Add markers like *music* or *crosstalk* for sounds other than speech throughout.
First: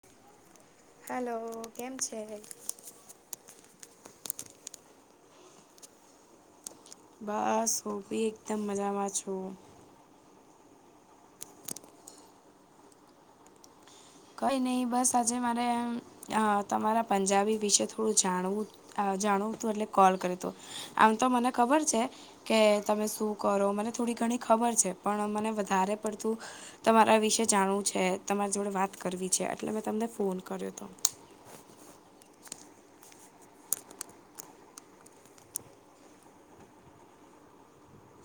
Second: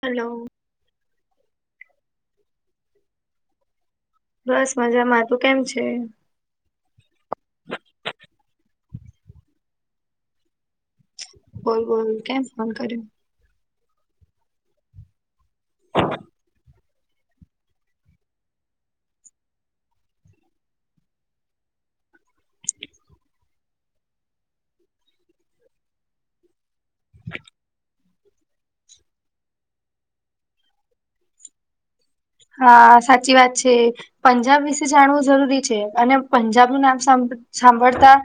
Hello hello... કેમ છે? બસ મજામાં તું કેમ છે? બસ હું બી એકદમ મજામાં છું બોલ બોલ કેમ ફોન કર્યો? કંઈ નહીં બસ આજે મારે એમ તમારા પંજાબી વિશે થોડું જાણવું તું આ જાણવું તું એટલે કોલ કર્યો તો આમ તો મને ખબર છે કે તમે શું કરો મને થોડી ઘણી ખબર છે પણ મને વધારે પડતું તમારા વિશે જાણવું છે તમાર જોડે વાત કરવી છે એટલે મેં તમને ફોન કર્યો હતો. હા સાચી વાત છે. પંજાબ વિશે જાણવું જરૂરી છે અને પંજાબનું નામ સા સાંભળતા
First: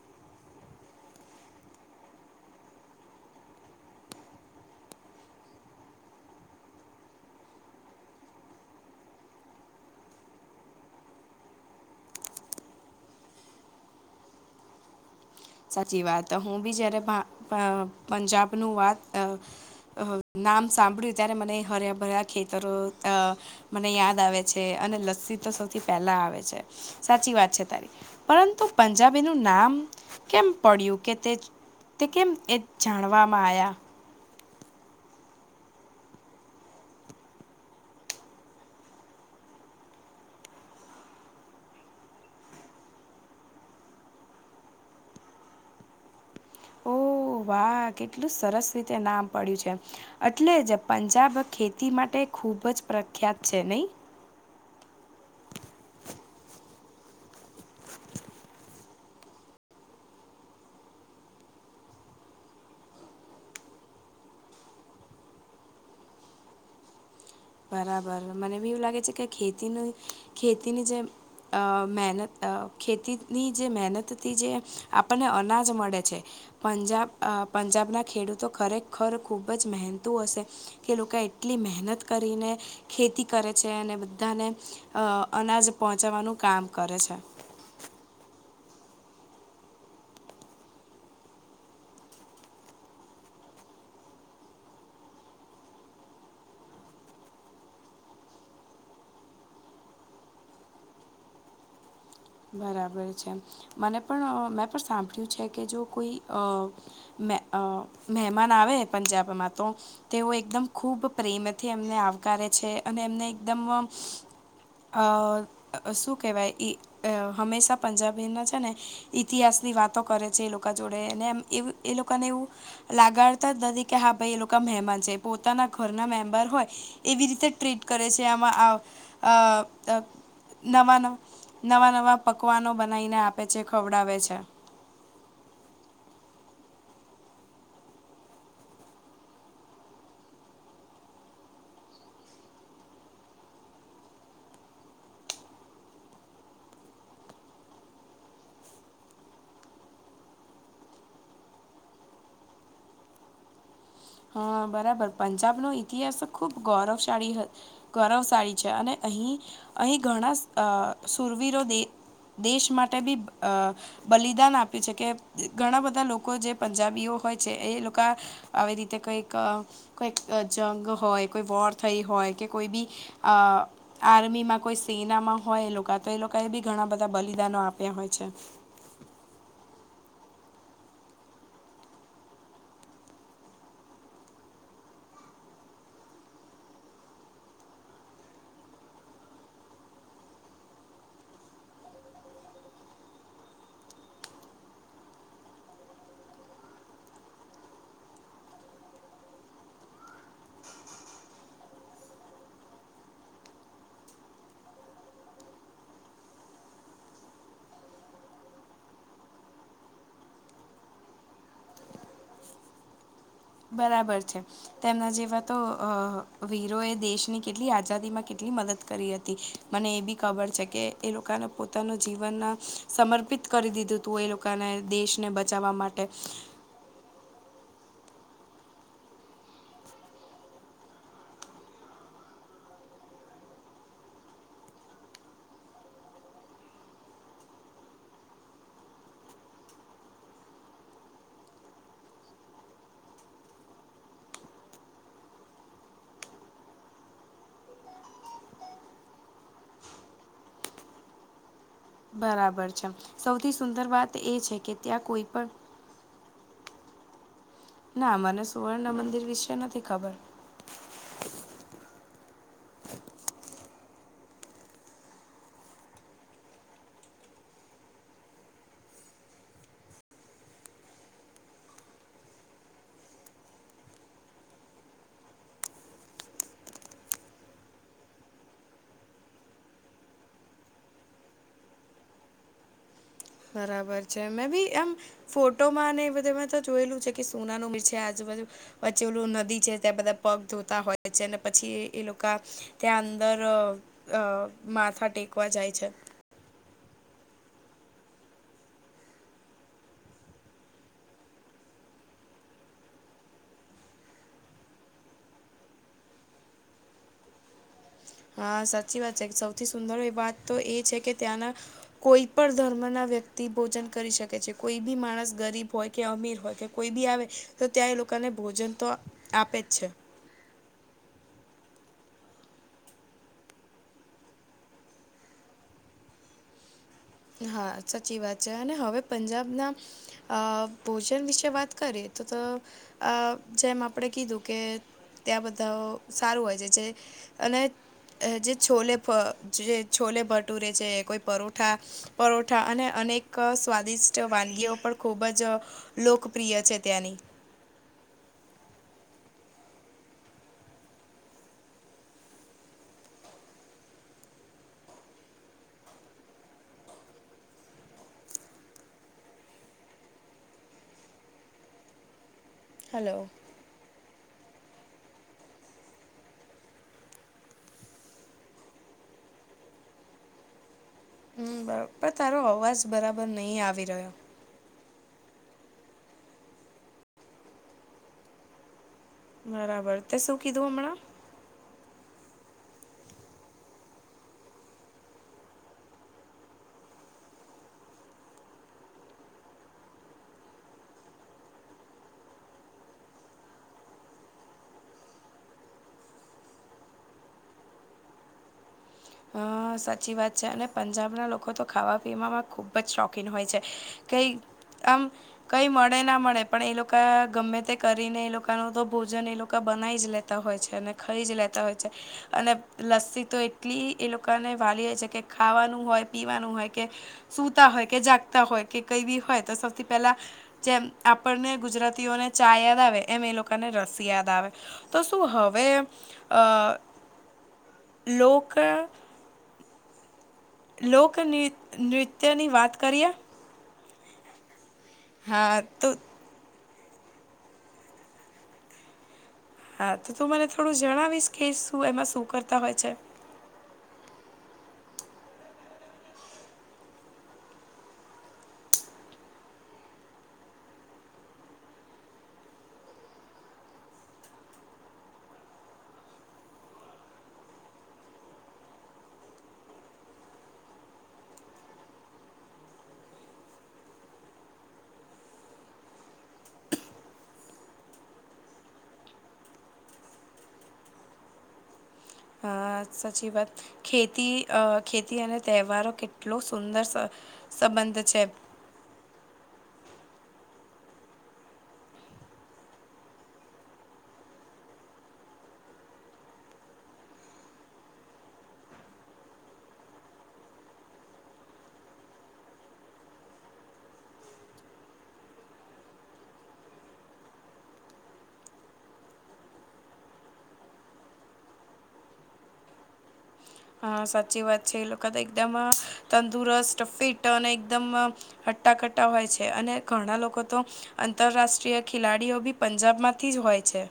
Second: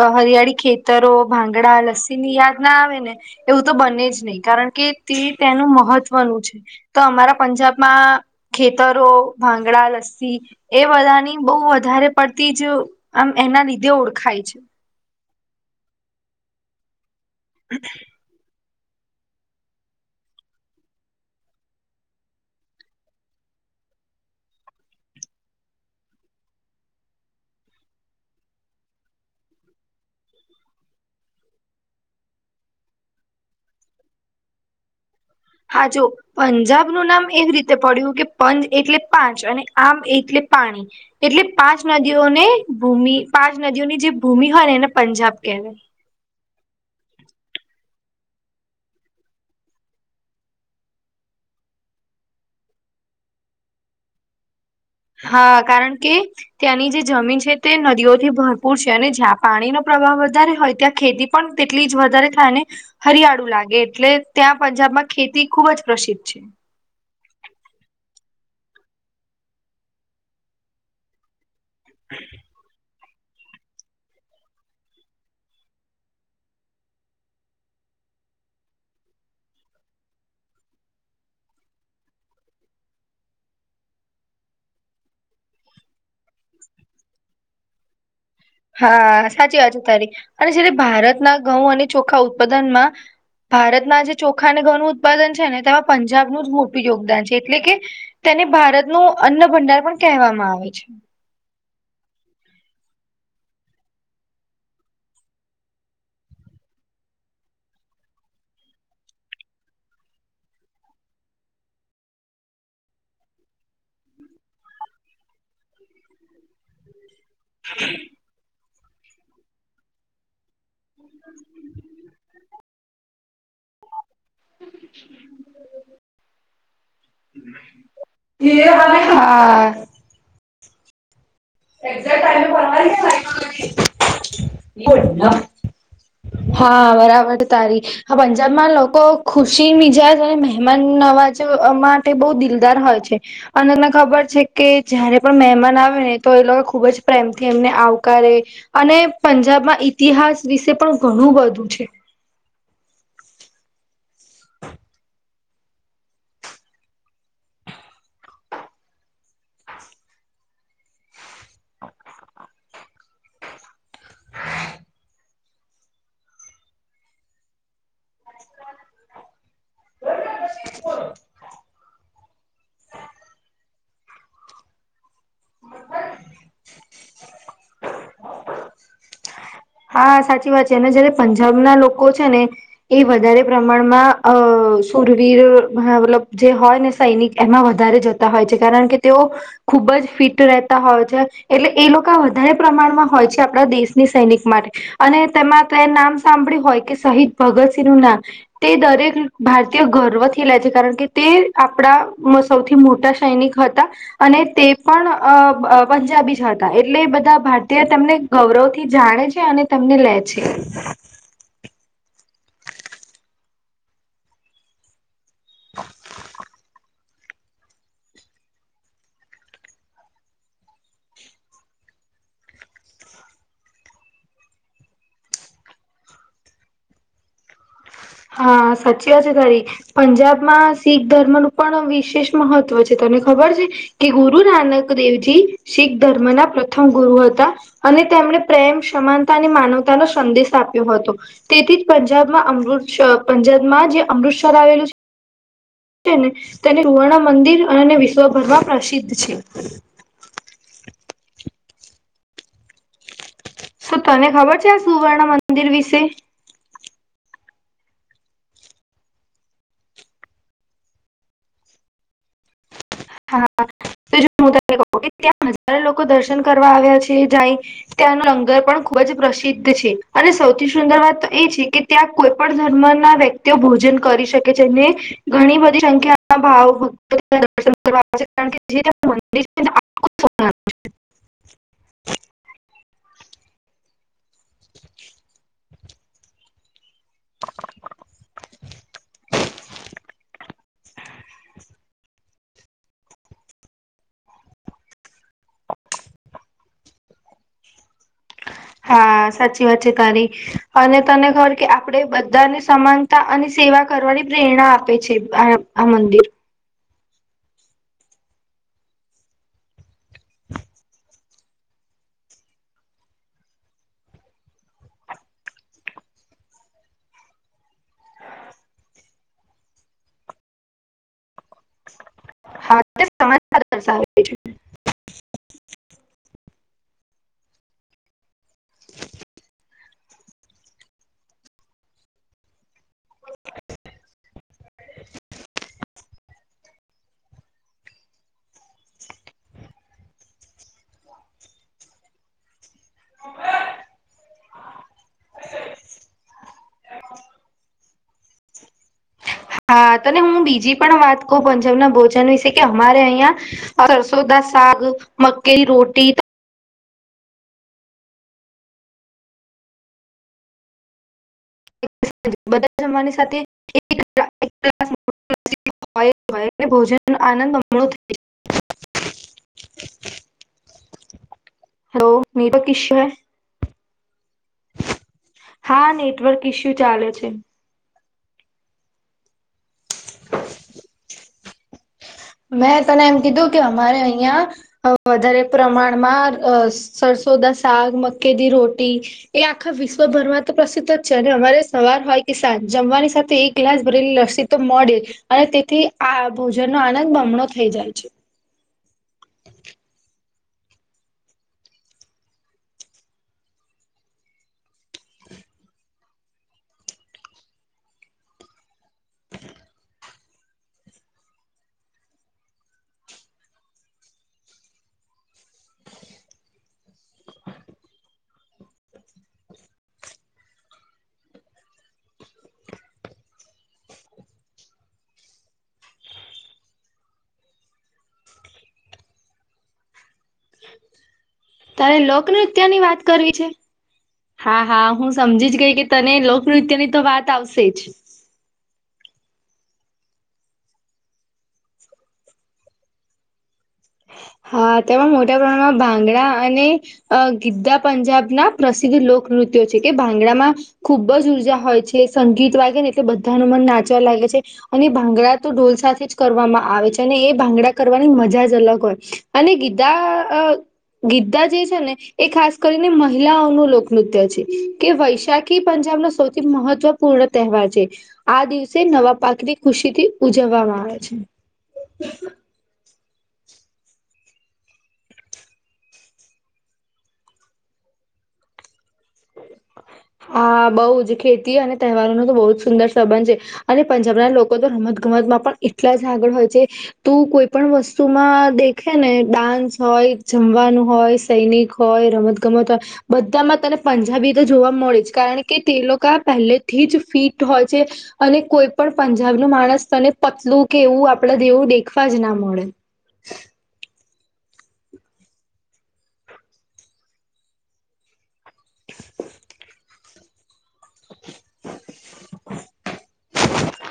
અ હરિયાળી ખેતરો ભાંગડા લસ્સી ની યાદ ના આવે ને એવું તો બને જ નહી કારણ કે તે તેનું મહત્વનું છે. તો અમારા પંજાબમાં ખેતરો, ભાંગડા, લસ્સી એ બધાની બહુ વધારે પડતી જ આમ એના લીધે ઓળખાય છે. સાચી વાત હું બી જયારે ભા ભા પંજાબનું વાત નામ સાંભળ્યું ત્યારે મને હર્યા ભર્યા ખેતરો અ મને યાદ આવે છે અને લસ્સી તો સૌથી પહેલા આવે છે સાચી વાત છે તારી પરંતુ પંજાબીનુ નામ કેમ પડ્યું કે તે તે કેમ એ જાણવામાં આયા? હા જો પંજાબનું નામ એવી રીતે પડ્યું કે પંજ એટલે પાંચ અને આમ એટલે પાણી એટલે પાંચ નદીઓને ભૂમિ પાંચ નદીઓની જે ભૂમિ હોય ને એને પંજાબ કહેવાય ઓહ વાહ કેટલું સરસ રીતે નામ પડ્યું છે. એટલે જ પંજાબ ખેતી માટે ખૂબ જ પ્રખ્યાત છે નહી હા કારણ કે ત્યાંની જે જમીન છે તે નદીઓથી ભરપૂર છે અને જ્યાં પાણીનો પ્રવાહ વધારે હોય ત્યાં ખેતી પણ તેટલી જ વધારે થાય ને હરિયાળુ લાગે એટલે ત્યાં પંજાબમાં ખેતી ખુબ જ પ્રસિદ્ધ છે. બરાબર મને બી એવું લાગે છે કે ખેતીનું ખેતીની જેમ અ મહેનત ખેતીની જે મહેનતથી જે આપણને અનાજ મળે છે. પંજાબ પંજાબના ખેડૂતો ખરેખર ખૂબ જ મહેનતું હશે કે એ લોકા એટલી મહેનત કરીને ખેતી કરે છે અને બધાને અ અનાજ પહોંચાવાનું કામ કરે છે. હા સાચી વાત છે તારી અને છે ને ભારતના ઘઉં અને ચોખા ઉત્પાદનમાં ભારતમાં જે ચોખા અને ઘઉંનું ઉત્પાદન છે ને તેમાં પંજાબનું જ મોટું યોગદાન છે એટલે કે તેને ભારતનો અન્ન ભંડાર પણ કહેવામાં આવે છે. બરાબર છે મને પણ મેં પણ સાંભળ્યું છે કે જો કોઈ અ મે અ મહેમાન આવે પંજાબમાં તો તેઓ એકદમ ખૂબ પ્રેમથી એમને આવકારે છે અને એમને એકદમ અ શું કહેવાય ઈ અ હંમેશા પંજાબીમાં છે ને ઇતિહાસની વાતો કરે છે એ લોકો કા જોડે એમને એમ એવું લોકોને એવું લાગાડતા જ નથી કે હા ભાઈ એ લોકો મહેમાન છે પોતાના ઘરના મેમ્બર હોય એવી રીતે જ ટ્રીટ કરે છે આમાં આ આ *unintelligible* નવા નવા પકવાનો બનાવીને આપે છે ખવડાવે છે. *unintelligible* હા બરાબર તારી હા પંજાબમાં લોકો ખુશી મિજાજ અને મહેમાન નવાજવામાં તે બહુ દિલદાર હોય છે અનીલને ખબર છે કે જયારે પણ મહેમાન આવે ને તો એ લોકો ખૂબ જ પ્રેમથી એમને આવકારે અને પંજાબમાં ઈતિહાસ વિશે પણ ઘણું બધું છે. હા બરાબર પંજાબનો ઇતિહાસ તો ખૂબ ગૌરવશાળી હ ગૌરવશાળી છે અને અહીં અહીં ઘણા અ શુરવીરો દે દેશ માટે બી અ બલિદાન આપ્યું છે કે ઘણા બધા લોકો જે પંજાબીઓ હોય છે એ લોકા આવી રીતે કંઈક કોઈક જંગ હોય કોઈ વોર થઈ હોય કે કોઈ બી અ આર્મીમાં કોઈ સેનામાં હોય એ લોકા તો એ લોકો એ બી ઘણા બધા બલિદાનો આપ્યા હોય છે. હા સાચી વાત છે અને જયારે પંજાબના લોકો છે ને એ વધારે પ્રમાણમાં અ સુરવીર *unintelligible* મતલબ જે હોય ને સૈનિક એમાં વધારે જતા હોય છે કારણ કે તેઓ ખુબ જ ફિટ રહેતા હોય છે એટલે એ લોકા વધારે પ્રમાણમાં હોય છે આપડા દેશની સૈનિક માટે અને તેમાં તે નામ સાંભળ્યું હોય કે શહીદ ભગતસિંહ નું નામ તે દરેક ભારતીય ગર્વથી લે છે કારણ કે તે આપડામ સૌથી મોટા સૈનિક હતા. અને તે પણ અ અ પંજાબી જ હતા એટલે એ બધા ભારતીય તેમને ગૌરવ થી જાણે છે. તે અને તમને લે છે. બરાબર છે તેમના જેવા તો અ વીરો એ દેશની કેટલી આઝાદીમાં કેટલી મદદ કરી હતી મને એ બી ખબર છે કે એ લોકાનુ પોતાનું જીવનના સમર્પિત કરી દીધુંતું એ લોકાને દેશને બચાવવા માટે. હા સાચી વાતા છે તારી. પંજાબમાં શીખ ધર્મ નું પણ વિશેષ મહત્વ છે તને ખબર છે. કે ગુરુ નાનક દેવજી શીખ ધર્મ ના પ્રથમ ગુરુ હતા. અને તેમણે પ્રેમ, સમાનતા અને માનવતાનો સંદેશ આપ્યો હતો. તેથી જ પંજાબમાં અમૃત્સ પંજાબમાં જે અમૃતસર આવેલું છે તેને તેને વર્ણ મંદિર અને વિશ્વભર માં પ્રસિદ્ધ છે. બરાબર છે સૌથી સુંદર વાત એ છે કે ત્યાં કોઈ પણ એ વિશે ના મને સુવર્ણ મંદિર વિશે નથી ખબર. હા તો હું તને કહું કે ત્યાં હજારે લોકો દર્શન કરવા આવ્યા છે જાય ત્યાંનું લંગર પણ ખૂબ જ પ્રસિદ્ધ છે અને સૌથી સુંદર વાત તો એ છે કે ત્યાં કોઈ પણ ધર્મ ના વ્યક્તિઓ ભોજન કરી શકે છેને. ઘણી બધી સંખ્યા ભાવ ભક્તો દર્શન કરવા આવે કારણ જે મંદિર *unintelligible* સોનાનું બરાબર છે મેં બી એમ ફોટોમાંને એ બધે મે તો જોયેલું છે. કે સોનાનો બીજ છે આજું બાજુ પછી ઓલું નદી છે ત્યાં બધા પગ ધોતા હોય છે ને પછી એ એ લોકા ત્યાં અંદર અ માથા ટેકવા જાય છે. હા સાચી વાત છે તારી. અને તને ખબર કે આપડે બધાને સમાનતા અને સેવા કરવાની પ્રેરણા આપે છે આ આ મંદિર. હા સાચી વાત છે સૌથી સુંદર એ વાત તો એ છે કે ત્યાંના કોઈ પણ ધર્મ ના વ્યક્તિ ભોજન કરી શકે છે કોઈ બી માણસ ગરીબ હોય કે અમીર હોય કે કોઈ બી આવે તો ત્યાં એ લોકાને ભોજન તો આપે જ છે. હા *unintelligible* સમમાાર *unintelligible* *inaudible* હા સાચી વાત છે, અને હવે પંજાબના અ ભોજન વિશે વાત કરીએ તો તો અ જેમ આપણે કીધું કે ત્યા બધા સારું હોય છે, અને જે છોલે ફ જે છોલે ભટૂરે છે, કોઈ પરોઠા પરોઠા અને અનેક સ્વાદિષ્ટ વાનગીઓ પણ ખૂબ જ લોકપ્રિય છે, ત્યાંની હા તોને હું બીજી પણ વાત કઉ પંજાબના ભોજન વિશે કે અમારે અહિયાં સરસો સાગ મક્કીની રોટી. બધા જમવાની હલો સાથે એક્લા *unintelligible* *inaudible* *inaudible* હમ બર પણ તારો અવાજ બરાબર નહી આવી રહ્યો હા નેટવર્ક ઇસ્યુ ચાલે છે. બરાબર તે શું કીધું હમણાં? મેં તને એમ કીધું કે અમારે અહિયાં અ વધારે પ્રમાણમાં અ સરસોદા શાક મકેદી રોટી એ આખા વિશ્વભરમાં તો પ્રસિદ્ધ જ છે, અને અમારે સવાર હોય કે સાજ જમવાની સાથે એક ગ્લાસ ભરેલી લલસી તો મળે અને તેથી આ ભોજનનો આનંદ બમણો થઈ જાય છે. હા સાચી વાત છે, અને પંજાબના લોકો તો ખાવા પીવામાં ખૂબ જ શોખીન હોય છે. કઈ આમ કઈ મળે ના મળે પણ એ લોકા ગમે તે કરીને એ લોકા ન તો ભોજન એ લોકા બનાઈ જ લે તા હોય છે, અને ખઈ જ લેતા હોય છે, અને લસ્સી તો એટલી એ લોકોને વાલીએ છે, કે ખાવાનું હોય પીવાનું હોય કે સુતા હોય કે જાગતા હોય કે કઈ બી હોય તો સૌથી પેલા જેમ આપણને ગુજરાતીઓને ચા યાદ આવે એમ એ લોકોને લસ્સી યાદ આવે તો શું હવે અ લોક લોકની તારે લોકનૃત્યની વાત કરવી છે? હા હા હું સમજી હા જ ગઈ કે તો તને લોકનૃત્યની તો વાત આવશે જ હા તો તું મને થોડું જણાવીશ કે શું એમાં શું કરતા હોય છે. હા તેમાં મોટા પ્રમાણમાં ભાંગડા અને અ ગીદ્ધા પંજાબના પ્રસિદ્ધ લોકનૃત્યો છે, કે ભાંગડામાં ખુબ જ ઉર્જા હોય છે, સંગીત વાગે ને એટલે બધાનું મન નાચવા લાગે છે. અને ભાંગડા તો ઢોલ સાથે જ કરવામાં આવે છે, અને એ ભાંગડા કરવાની મજા જ અલગ અને ગીધા અ ગીધા જે છે, ને એ ખાસ કરીને મહિલાઓનું લોકનૃત્ય છે, કે વૈશાખ ખી પંજાબનો સૌથી મહત્વપૂર્ણ તહેવાર છે. આ દિવસે નવા પાકની ખુશીથી ઉજવવામાં આવે છે. અ સાચી વાત ખેતી અ ખેતી અને તહેવારો કેટલો સુંદર સ સંબંધ છે. હા બો જ ખેતી અને તહેવારો નો તો બો જ સુંદર સંબંધ છે. અને પંજાબના લોકોતો રમત ગમતમાં પણ એટલા જ આગળ હોય છે. તું કોઈ પણ વસ્તુમાં દેખે ને ડાન્સ હોય જમવાનું હોય સૈનિક હોય રમત ગમત હોય બધામાં તને પંજાબી તો જોવા મળે જ કારણ કે તે લોકો પહેલેથી જ ફિટ હોય છે. અને કોઈ પણ પંજાબ નુ માણસ તને પતલું કે એવું આપડા જેવું દેખવા ના મળે. હા સાચી વાત છે એ લોકો તો એકદમ તંદુરસ્ત ફિટ અને એકદમ હટ્ટાકટ્ટા હોય છે અને ઘણા લોકો તો આંતરરાષ્ટ્રીય ખેલાડીઓ બી પંજાબમાં થી જ હોય છે.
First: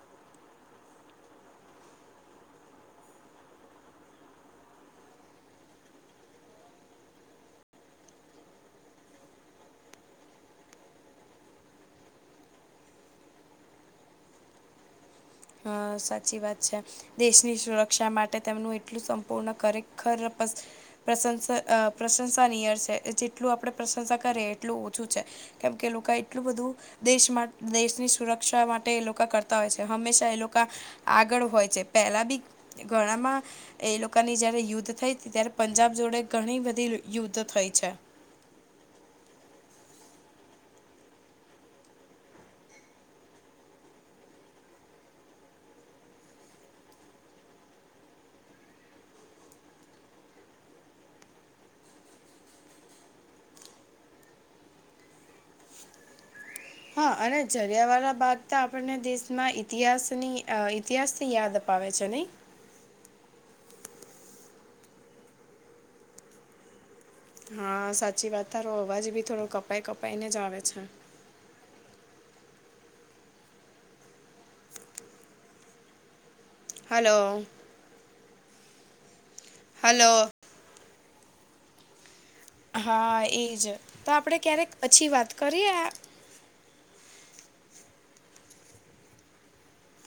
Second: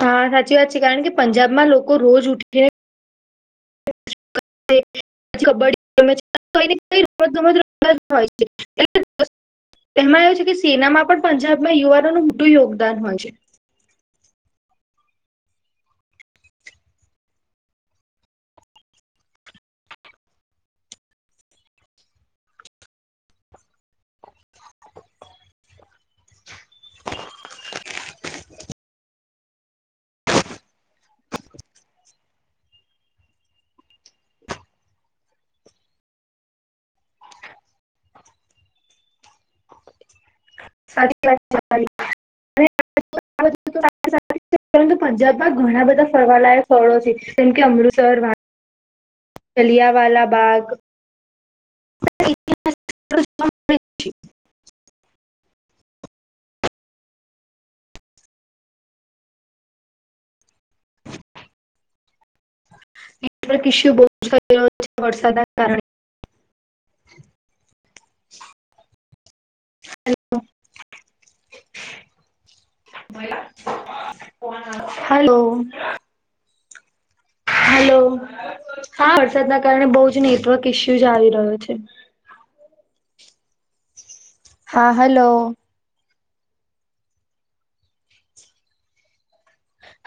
હા સાચી વાત છે કારણ કે પંજાબ માં લોકો રોજ ઉઠીને પછી કબડ્ડી રમત હોય છે *unintelligible* એમાં એવું છે કે સેનામાં પણ પંજાબમાં યુવાનોનું મોટું યોગદાન હોય છે. હ સાચી વાત છે. દેશની સુરક્ષા માટે તેમનું એટલું સંપૂર્ણ ખરેખર પ્રશંસા પ્રશંસા નિયર છે જેટલું આપણે પ્રશંસા કરીએ એટલું ઓછું છે. કેમકે એ લોકો એટલું બધું દેશ મા દેશની સુરક્ષા માટે એ લોકો કરતા હોય છે હંમેશા એ લોકો આગળ હોય છે પહેલા બી ઘણામાં એ લોકોની જયારે યુદ્ધ થઈ ત્યારે પંજાબ જોડે ઘણી બધી યુદ્ધ થઈ છે. સાચી વાત *unintelligible* પરંતુ પંજાબમાં ઘણા બધા ફરવાલાયક સ્થળો છે જેમ કે અમૃતસર જલિયાંવાલા બાગ *unintelligible* પ્રૃ્ *unintelligible* હા, અને જલીયાવાળા બાગ ત આપણને દેશમાં ઇતિહાસની અ ઇતિહાસથી યાદ અપ પાવે છે નય એટલો *unintelligible* વરસાદના કારણે હા, સાચી વાત તારો અવાજ બી થોડો કપાઈ કપાઈને જ આવે છે. *unintelligible* હાલો. હાલો. હાલો હા વરસાદના કારણે બહુ હલો જ નેટવર્ક ઈસ્યુઝ આવી રહ્યો છે. હા, એજ તો આપણેે ક્યારેક હા પછી હલો વાત કરીએ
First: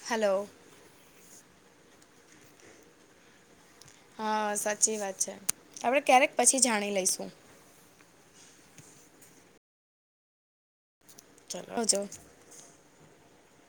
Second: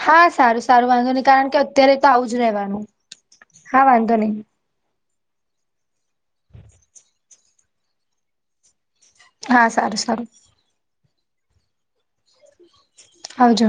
હા, હલો સારું સારું વાંધો નય કારણ કે અત્યારે તો આવું જ રેવાનું હા, સાચી વાત છે હવે ક્યારેક પછી જાણી લઈશું. હા, સારું સારું ચલો અજ આવજો